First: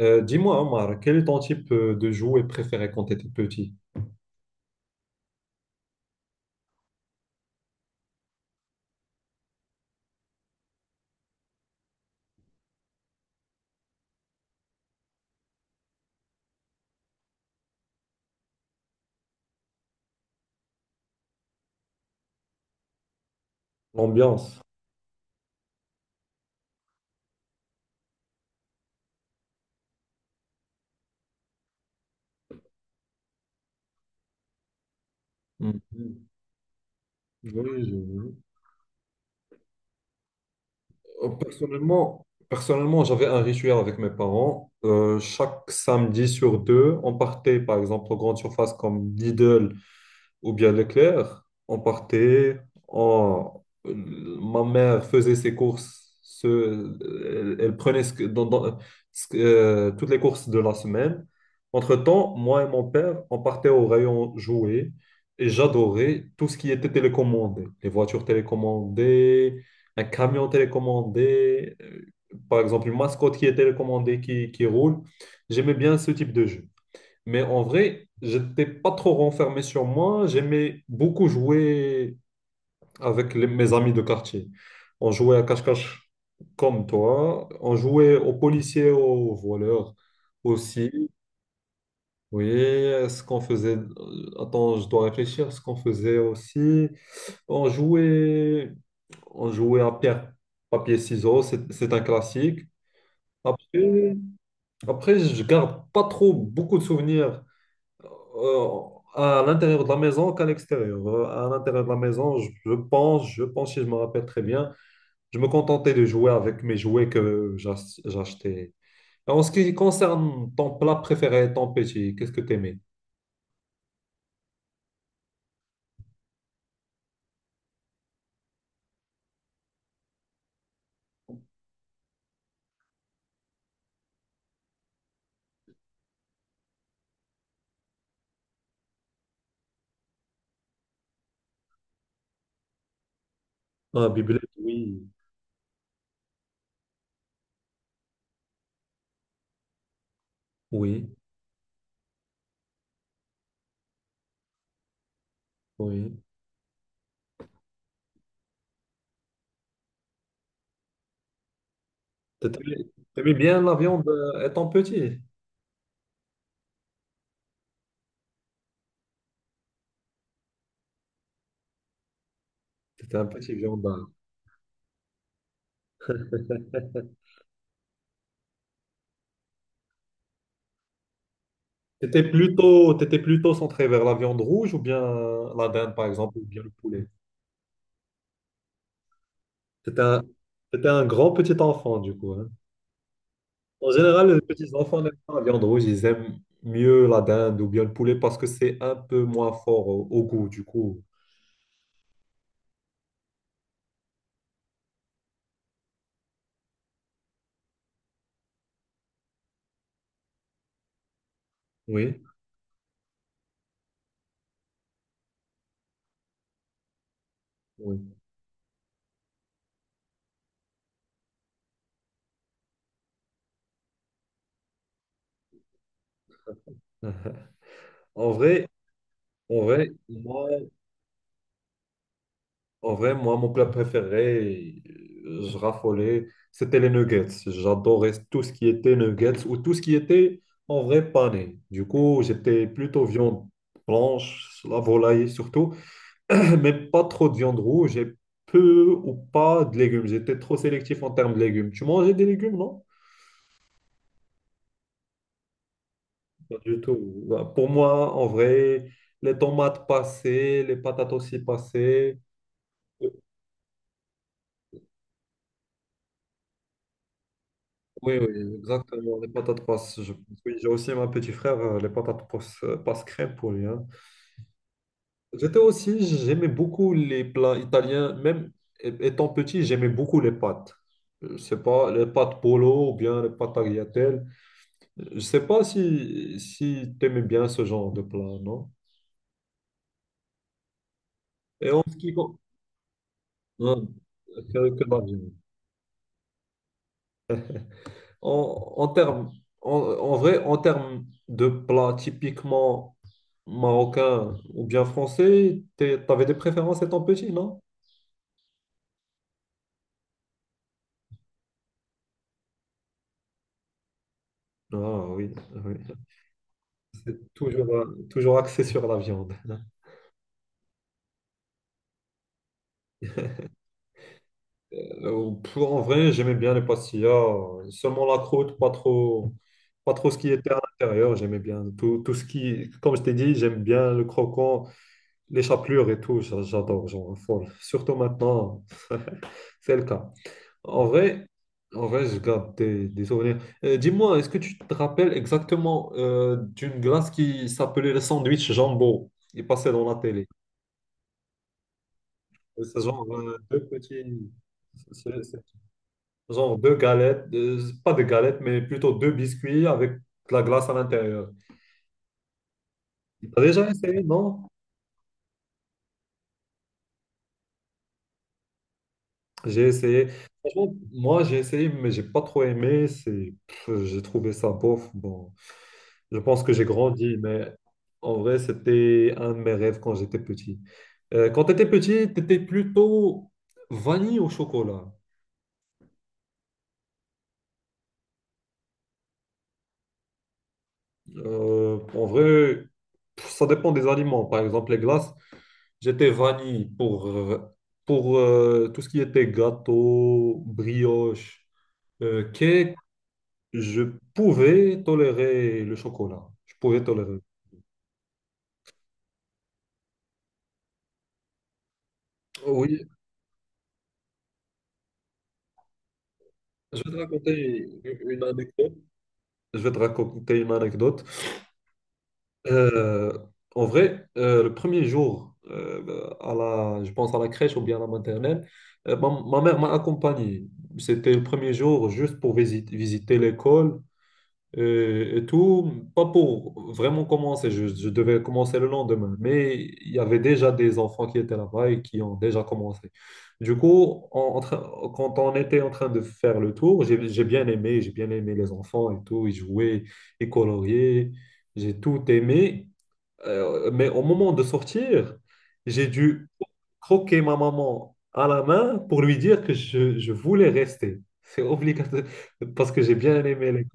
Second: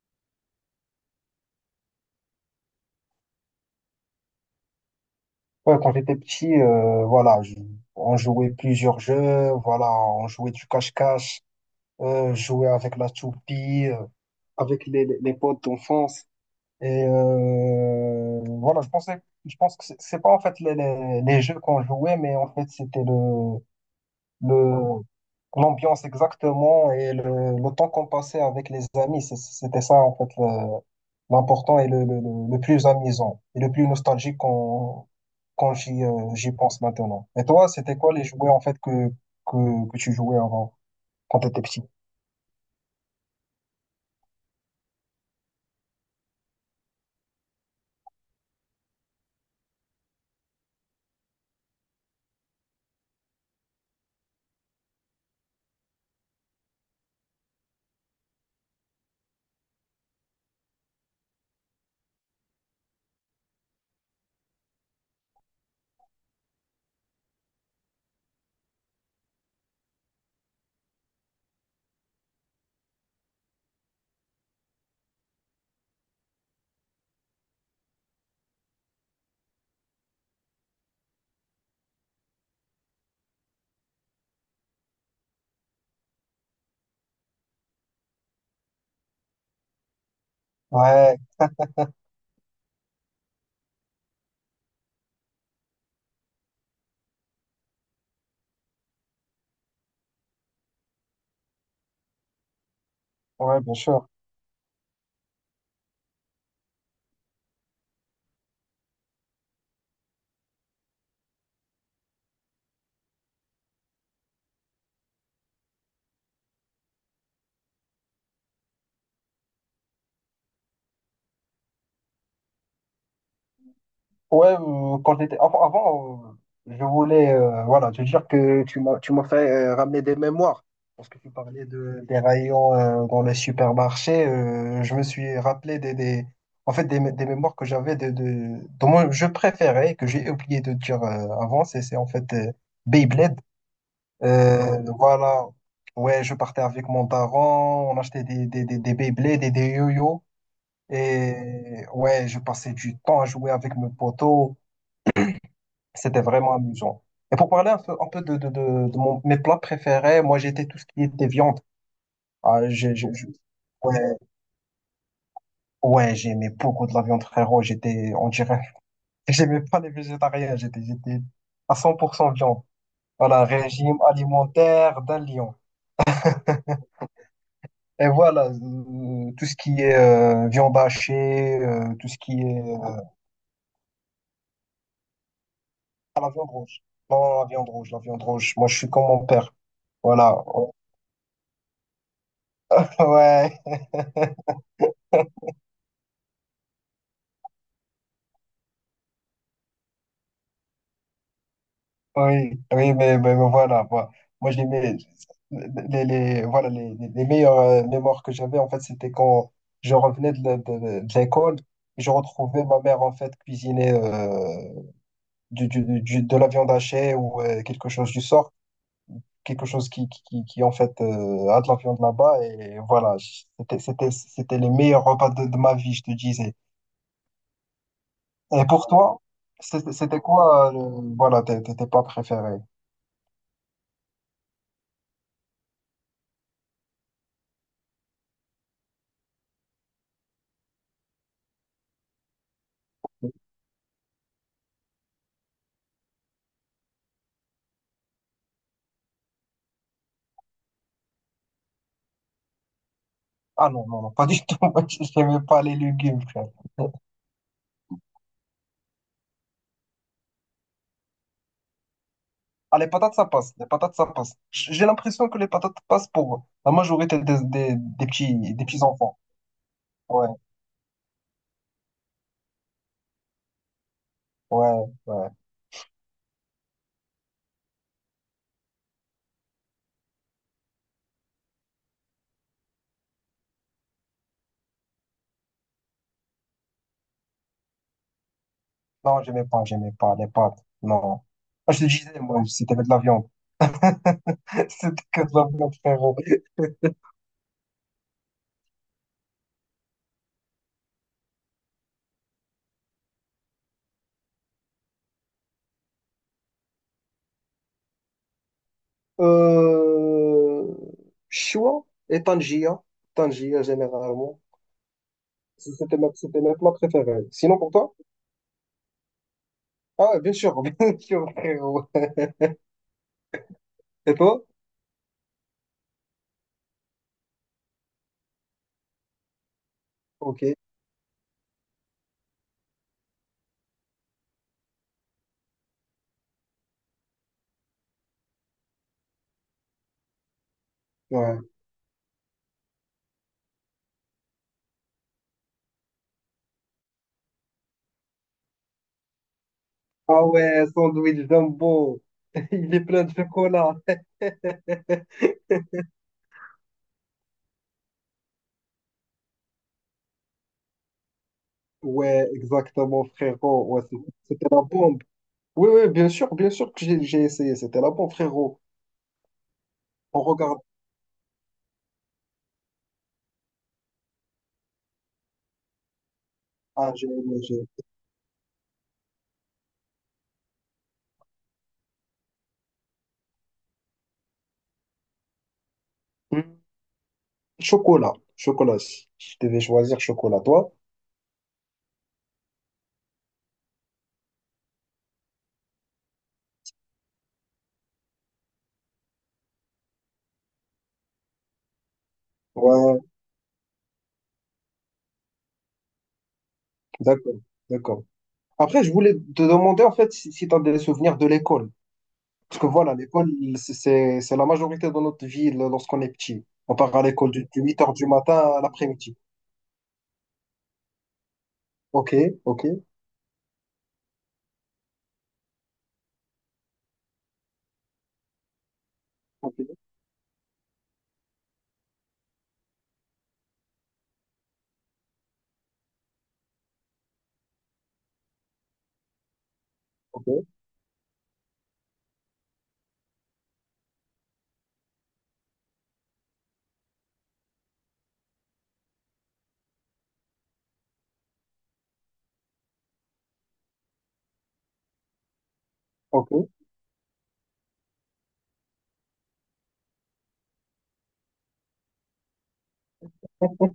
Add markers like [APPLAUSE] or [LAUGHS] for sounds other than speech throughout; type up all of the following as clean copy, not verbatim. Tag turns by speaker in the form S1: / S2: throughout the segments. S1: Dis-moi, Omar, quel est ton type de jouet préféré quand tu étais petit?
S2: Ouais, quand j'étais petit, voilà, on jouait plusieurs jeux, voilà, on jouait du cache-cache, jouait avec la toupie, avec les potes d'enfance. Et voilà, je pense que c'est pas en fait les jeux qu'on jouait, mais en fait c'était
S1: L'ambiance.
S2: le, l'ambiance exactement et le temps qu'on passait avec les amis. C'était ça, en fait, l'important et le plus amusant et le plus nostalgique quand
S1: Mhm.
S2: j'y pense maintenant. Et
S1: Oui,
S2: toi,
S1: je-
S2: c'était quoi les
S1: je-
S2: jouets, en fait, que tu jouais avant,
S1: Euh,
S2: quand tu étais petit?
S1: Personnellement, personnellement, j'avais un rituel avec mes parents. Chaque samedi sur deux, on partait par exemple aux grandes surfaces comme Lidl ou bien Leclerc, on partait, on- ma mère faisait ses courses, elle prenait ce que- dans- dans- ce que- toutes les courses de la semaine. Entre-temps, moi et mon père, on partait au rayon jouets et j'adorais tout ce qui était télécommandé, les voitures télécommandées, un camion télécommandé, par exemple une mascotte qui est télécommandée, qui roule. J'aimais bien ce type de jeu. Mais en vrai, j'étais pas trop renfermé sur moi. J'aimais beaucoup jouer avec mes amis de quartier. On jouait à cache-cache comme toi. On jouait aux policiers, aux voleurs aussi.
S2: Ouais,
S1: Oui, ce qu'on faisait. Attends, je dois réfléchir. Ce qu'on faisait aussi. On jouait, on jouait à pierre, papier, ciseaux. C'est un classique.
S2: ouais, bien sûr.
S1: Après, après, je garde pas trop beaucoup de souvenirs. euh, à l'intérieur de la maison qu'à l'extérieur. À l'intérieur de la maison, je pense, si je me rappelle très bien, je me contentais de jouer avec mes jouets que j'achetais. En ce qui concerne ton plat préféré, ton petit, qu'est-ce que t'aimais?
S2: Ouais, quand j'étais avant, je voulais voilà te dire que tu m'as fait ramener des mémoires parce que tu parlais de des rayons dans les supermarchés. Je me suis rappelé des en fait des mémoires que j'avais de dont moi, je préférais que j'ai oublié de dire avant. C'est en fait Beyblade.
S1: Ah, bibelette, oui.
S2: Voilà. Ouais, je partais avec mon daron, on achetait des Beyblades et des yo-yo.
S1: Oui,
S2: Et ouais, je passais du temps à jouer avec mes potos.
S1: oui.
S2: C'était vraiment amusant. Et pour parler un peu de mes plats préférés, moi j'étais tout ce qui était viande. Ah,
S1: T'aimais
S2: j'ai-
S1: t'aimais bien la
S2: ouais,
S1: viande étant petit?
S2: ouais, j'aimais beaucoup de la viande, frérot. J'étais, on dirait, [LAUGHS] j'aimais pas les végétariens. J'étais à 100% viande.
S1: T'étais un
S2: Voilà,
S1: petit
S2: régime
S1: viandard.
S2: alimentaire d'un lion. [LAUGHS] Et voilà, tout ce qui est viande hachée, tout ce
S1: T'étais
S2: qui est
S1: plutôt, t'étais plutôt centré vers la viande rouge ou bien la dinde, par
S2: ah, la
S1: exemple, ou
S2: viande
S1: bien le
S2: rouge.
S1: poulet?
S2: Non, la viande rouge. Moi, je suis comme mon père.
S1: T'étais un,
S2: Voilà. [LAUGHS]
S1: t'étais un grand petit enfant, du coup, hein.
S2: Ouais,
S1: En général, les petits enfants n'aiment pas la viande rouge, ils aiment mieux la dinde ou bien le poulet parce que c'est un peu moins fort au, au goût, du coup.
S2: oui, oui, mais voilà, moi voilà, les meilleures mémoires que j'avais, en fait, c'était quand je revenais de l'école, je
S1: Oui,
S2: retrouvais ma mère, en fait, cuisiner de la viande hachée ou quelque chose
S1: oui.
S2: du sort, quelque chose qui, en fait, a de la viande là-bas, et voilà, c'était les meilleurs repas de ma vie, je te disais.
S1: [LAUGHS] En
S2: Et
S1: vrai,
S2: pour toi,
S1: en vrai,
S2: c'était
S1: moi,
S2: quoi, voilà, tes plats préférés?
S1: en vrai, moi, mon plat préféré, je raffolais, c'était les nuggets. J'adorais tout ce qui était nuggets ou tout ce qui était en vrai pané. Du coup, j'étais plutôt viande blanche, la volaille surtout. Même pas trop de viande rouge et peu ou pas de légumes. J'étais trop sélectif en termes de légumes. Tu mangeais des légumes, non?
S2: Ah non, non, non, pas du tout. [LAUGHS] Moi, j'aime pas les légumes, frère.
S1: Pas du tout. Bah, pour moi, en vrai, les tomates passaient, les patates aussi passaient.
S2: Ah, les patates, ça passe. Les patates, ça passe. [LAUGHS] J'ai l'impression que les patates passent pour la majorité
S1: Oui, oui,
S2: des petits
S1: exactement.
S2: enfants.
S1: Les patates passent. Je
S2: Ouais,
S1: Oui, j'ai aussi ma petit frère, les patates passent, passent crème pour lui, hein.
S2: ouais, ouais.
S1: J'étais aussi, j'aimais beaucoup les plats italiens. Même étant petit, j'aimais beaucoup les pâtes. Je sais pas, les pâtes polo ou bien les pâtes tagliatelles. Je sais pas si, si tu aimes bien ce genre de plat, non?
S2: Non, j'aimais pas les pâtes. Non.
S1: Et
S2: Ah, je
S1: en
S2: te
S1: ce qui
S2: disais,
S1: con-
S2: moi, c'était de la viande.
S1: non,
S2: [LAUGHS]
S1: que- Que
S2: C'était que de
S1: l'Algérie.
S2: la viande, frérot.
S1: En, en termes, en vrai, en termes de plats typiquement marocains ou bien français, tu avais des préférences étant petit, non?
S2: Euh... Choua et Tangia. Tangia, généralement.
S1: Ah oui, oui.
S2: C'était mes plats préférés.
S1: C'est
S2: Sinon, pour
S1: toujours,
S2: toi?
S1: toujours axé sur la viande. [LAUGHS]
S2: Ah, ouais, bien sûr, [LAUGHS] bien sûr, frérot. Et toi?
S1: Pff, en vrai, j'aimais bien les pastillas, seulement la croûte, pas trop ce qui
S2: Ok.
S1: était à l'intérieur. J'aimais bien tout, tout ce qui, comme je t'ai dit, j'aime bien le croquant, les chapelures et tout. J'adore, genre, folle. Surtout maintenant, c'est le cas. En vrai,
S2: Ouais.
S1: en vrai, je garde des souvenirs. Dis-moi, est-ce que tu te rappelles exactement d'une glace qui s'appelait le sandwich jambon? Il passait dans la
S2: Ah
S1: télé.
S2: ouais, sandwich jumbo. [LAUGHS] Il
S1: C'est
S2: est plein
S1: genre
S2: de
S1: deux
S2: chocolat.
S1: petits. Genre deux galettes, pas de galettes, mais plutôt deux biscuits avec de la glace à l'intérieur.
S2: Ouais, exactement,
S1: T'as
S2: frérot.
S1: déjà essayé, non?
S2: C'était la bombe. Oui, oui, bien sûr que j'ai essayé. C'était la bombe, frérot.
S1: J'ai essayé.
S2: On regarde.
S1: Franchement, moi, j'ai essayé, mais j'ai pas trop aimé. C'est, pff, j'ai trouvé ça bof. Bon, je pense que j'ai
S2: Ah,
S1: grandi, mais en vrai, c'était un de mes rêves quand j'étais petit. Quand t'étais petit, t'étais plutôt vanille au chocolat.
S2: hmm. Chocolat. Chocolat. Si je devais choisir chocolat, toi?
S1: En vrai, pff, ça dépend des aliments. Par exemple, les glaces. J'étais vanille pour, tout ce qui était gâteau, brioche, cake.
S2: Ouais,
S1: Je pouvais tolérer le chocolat. Je pouvais tolérer.
S2: d'accord, d'accord. Après, je voulais te demander, en fait, si, tu as des souvenirs de l'école. Parce que
S1: Oui,
S2: voilà, l'école, c'est la majorité de notre vie lorsqu'on est petit. On
S1: je vais
S2: part
S1: te
S2: à l'école de
S1: raconter
S2: huit heures du
S1: une
S2: matin à
S1: anecdote.
S2: l'après-midi.
S1: Je vais te raconter une anecdote.
S2: Ok, ok.
S1: Euh, En vrai, le premier jour, à la, je pense à la crèche ou bien à la maternelle, ma mère m'a
S2: Ok.
S1: accompagné. C'était le premier jour juste pour visiter l'école, et tout, pas pour vraiment commencer, je devais commencer le lendemain, mais il y avait
S2: Ok,
S1: déjà des enfants qui étaient là-bas et qui ont déjà commencé. Du coup, quand on était en train de faire le tour, j'ai bien aimé les enfants et tout, ils jouaient, ils coloriaient, j'ai tout aimé. Mais au moment de sortir, j'ai dû
S2: ok.
S1: croquer ma maman à la main pour lui dire que je voulais rester. C'est obligatoire parce que j'ai bien aimé les...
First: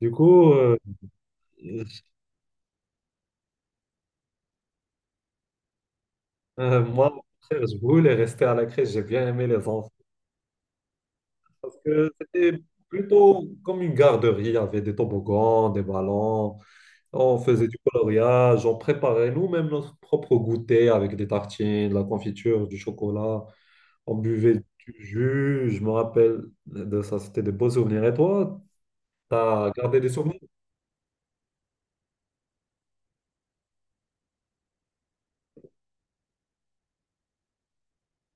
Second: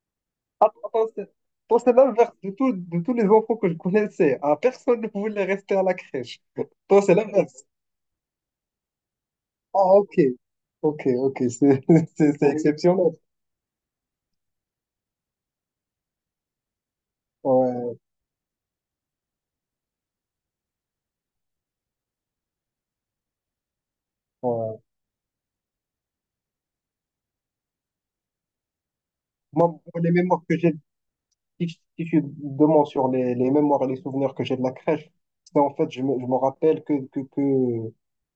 S1: Du coup,
S2: Attends,
S1: euh,
S2: c'est l'inverse de, de tous les enfants que je connaissais, hein. Personne ne voulait rester à la crèche. Toi,
S1: moi,
S2: c'est
S1: au
S2: l'inverse.
S1: contraire, je voulais rester à la crèche. J'ai bien aimé les enfants
S2: Ah, ok. Ok, ok,
S1: parce
S2: c'est
S1: que
S2: [LAUGHS] c'est
S1: c'était
S2: exceptionnel.
S1: plutôt comme une garderie. Il y avait des toboggans, des ballons. On faisait du
S2: Ouais,
S1: coloriage. On préparait nous-mêmes notre propre goûter avec des tartines, de la confiture, du chocolat. On buvait
S2: ouais.
S1: du jus. Je me rappelle de ça. C'était de beaux souvenirs. Et toi,
S2: Moi,
S1: t'as gardé des
S2: les
S1: souvenirs?
S2: mémoires que j'ai, si je suis sur les mémoires et les souvenirs que j'ai de la crèche, c'est en fait, je me rappelle que, que, que,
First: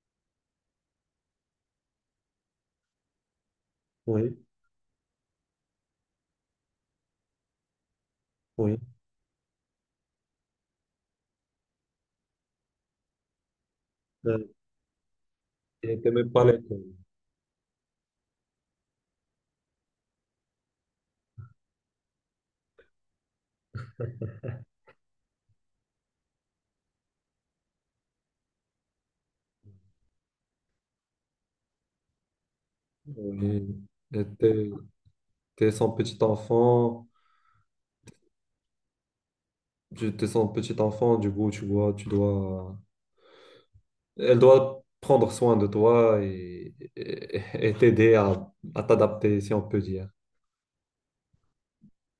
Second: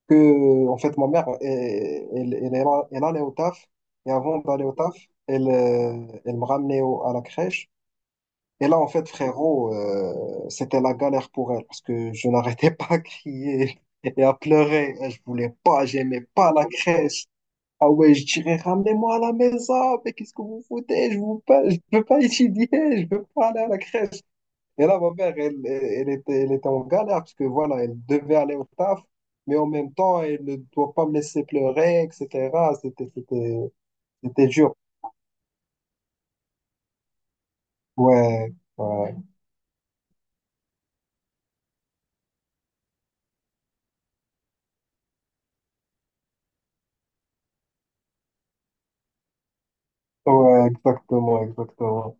S2: que, en fait, ma mère, elle allait au taf, et
S1: Oui,
S2: avant d'aller au taf, elle, elle me ramenait à la crèche. Et
S1: oui.
S2: là, en fait, frérot, c'était la galère pour elle parce que je n'arrêtais [LAUGHS] pas à crier et à
S1: Euh,
S2: pleurer. Je voulais pas,
S1: Et
S2: j'aimais
S1: t'aimais pas
S2: pas la
S1: l'école.
S2: crèche. Ah ouais, je dirais, ramenez-moi à la maison, mais qu'est-ce que vous foutez? Je veux pas étudier, je veux pas aller à la crèche. Et là, ma mère, elle était en galère parce que voilà, elle devait aller au taf, mais en même temps, elle ne doit pas me laisser pleurer, etc.
S1: Oui. Et
S2: C'était
S1: T'es
S2: dur.
S1: t'es son petit enfant.
S2: Ouais, ouais,
S1: Tu te sens petit enfant, du coup, elle doit prendre soin de toi et et t'aider à t'adapter, si on peut dire.
S2: ouais, exactement, exactement.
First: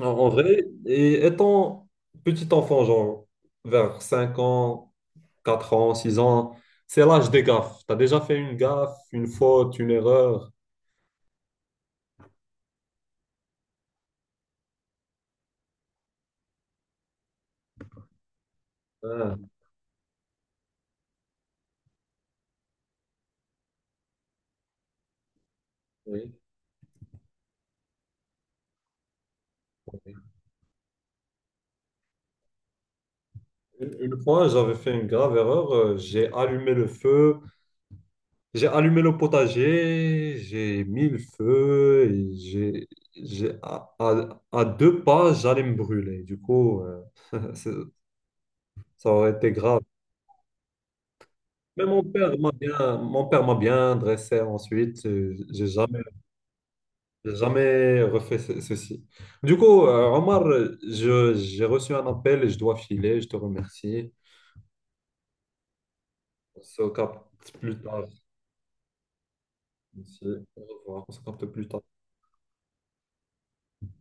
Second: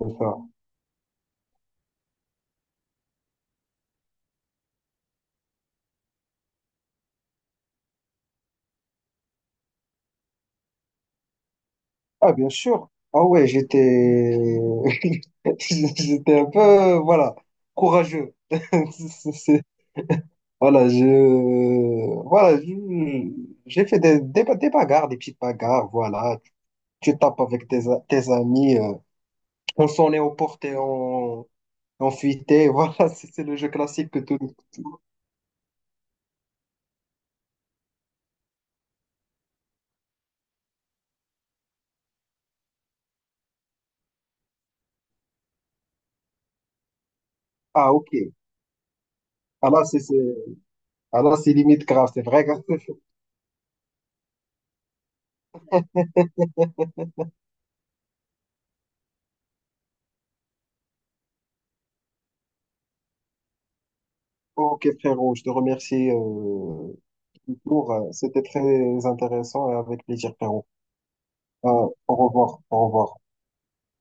S1: En
S2: C'est
S1: en
S2: ça.
S1: vrai, et étant petit enfant, genre vers 5 ans, 4 ans, 6 ans, c'est l'âge des gaffes. Tu as déjà fait une gaffe, une faute, une erreur.
S2: Ah, bien sûr. Ah ouais, j'étais [LAUGHS] j'étais un peu voilà, courageux. [LAUGHS] C'est-
S1: Ah,
S2: c'est- voilà, voilà, je- j'ai fait des bagarres, des petites bagarres,
S1: oui.
S2: voilà. Tu tapes avec tes, tes amis, on s'en est aux portes, porté, on fuitait, [LAUGHS] voilà, c'est le jeu
S1: Une
S2: classique
S1: une
S2: que tout.
S1: fois, j'avais fait une grave erreur. J'ai allumé le feu. J'ai allumé le potager, j'ai mis le feu, et à 2 pas, j'allais me brûler. Du coup, c'est-
S2: Ah, ok.
S1: ça aurait été
S2: Ah
S1: grave.
S2: là, c'est c'est- ah là, c'est limite grave, c'est vrai.
S1: Mon père m'a bien dressé ensuite.
S2: [LAUGHS]
S1: J'ai jamais refait ceci. Du coup, Omar, j'ai reçu un appel et je dois filer. Je te remercie.
S2: Ok, frérot, je te remercie.
S1: On se capte plus
S2: Pour,
S1: tard.
S2: c'était très intéressant et avec
S1: Merci.
S2: plaisir,
S1: Au
S2: Pierrot.
S1: revoir. On se capte plus tard.
S2: Au revoir, au revoir.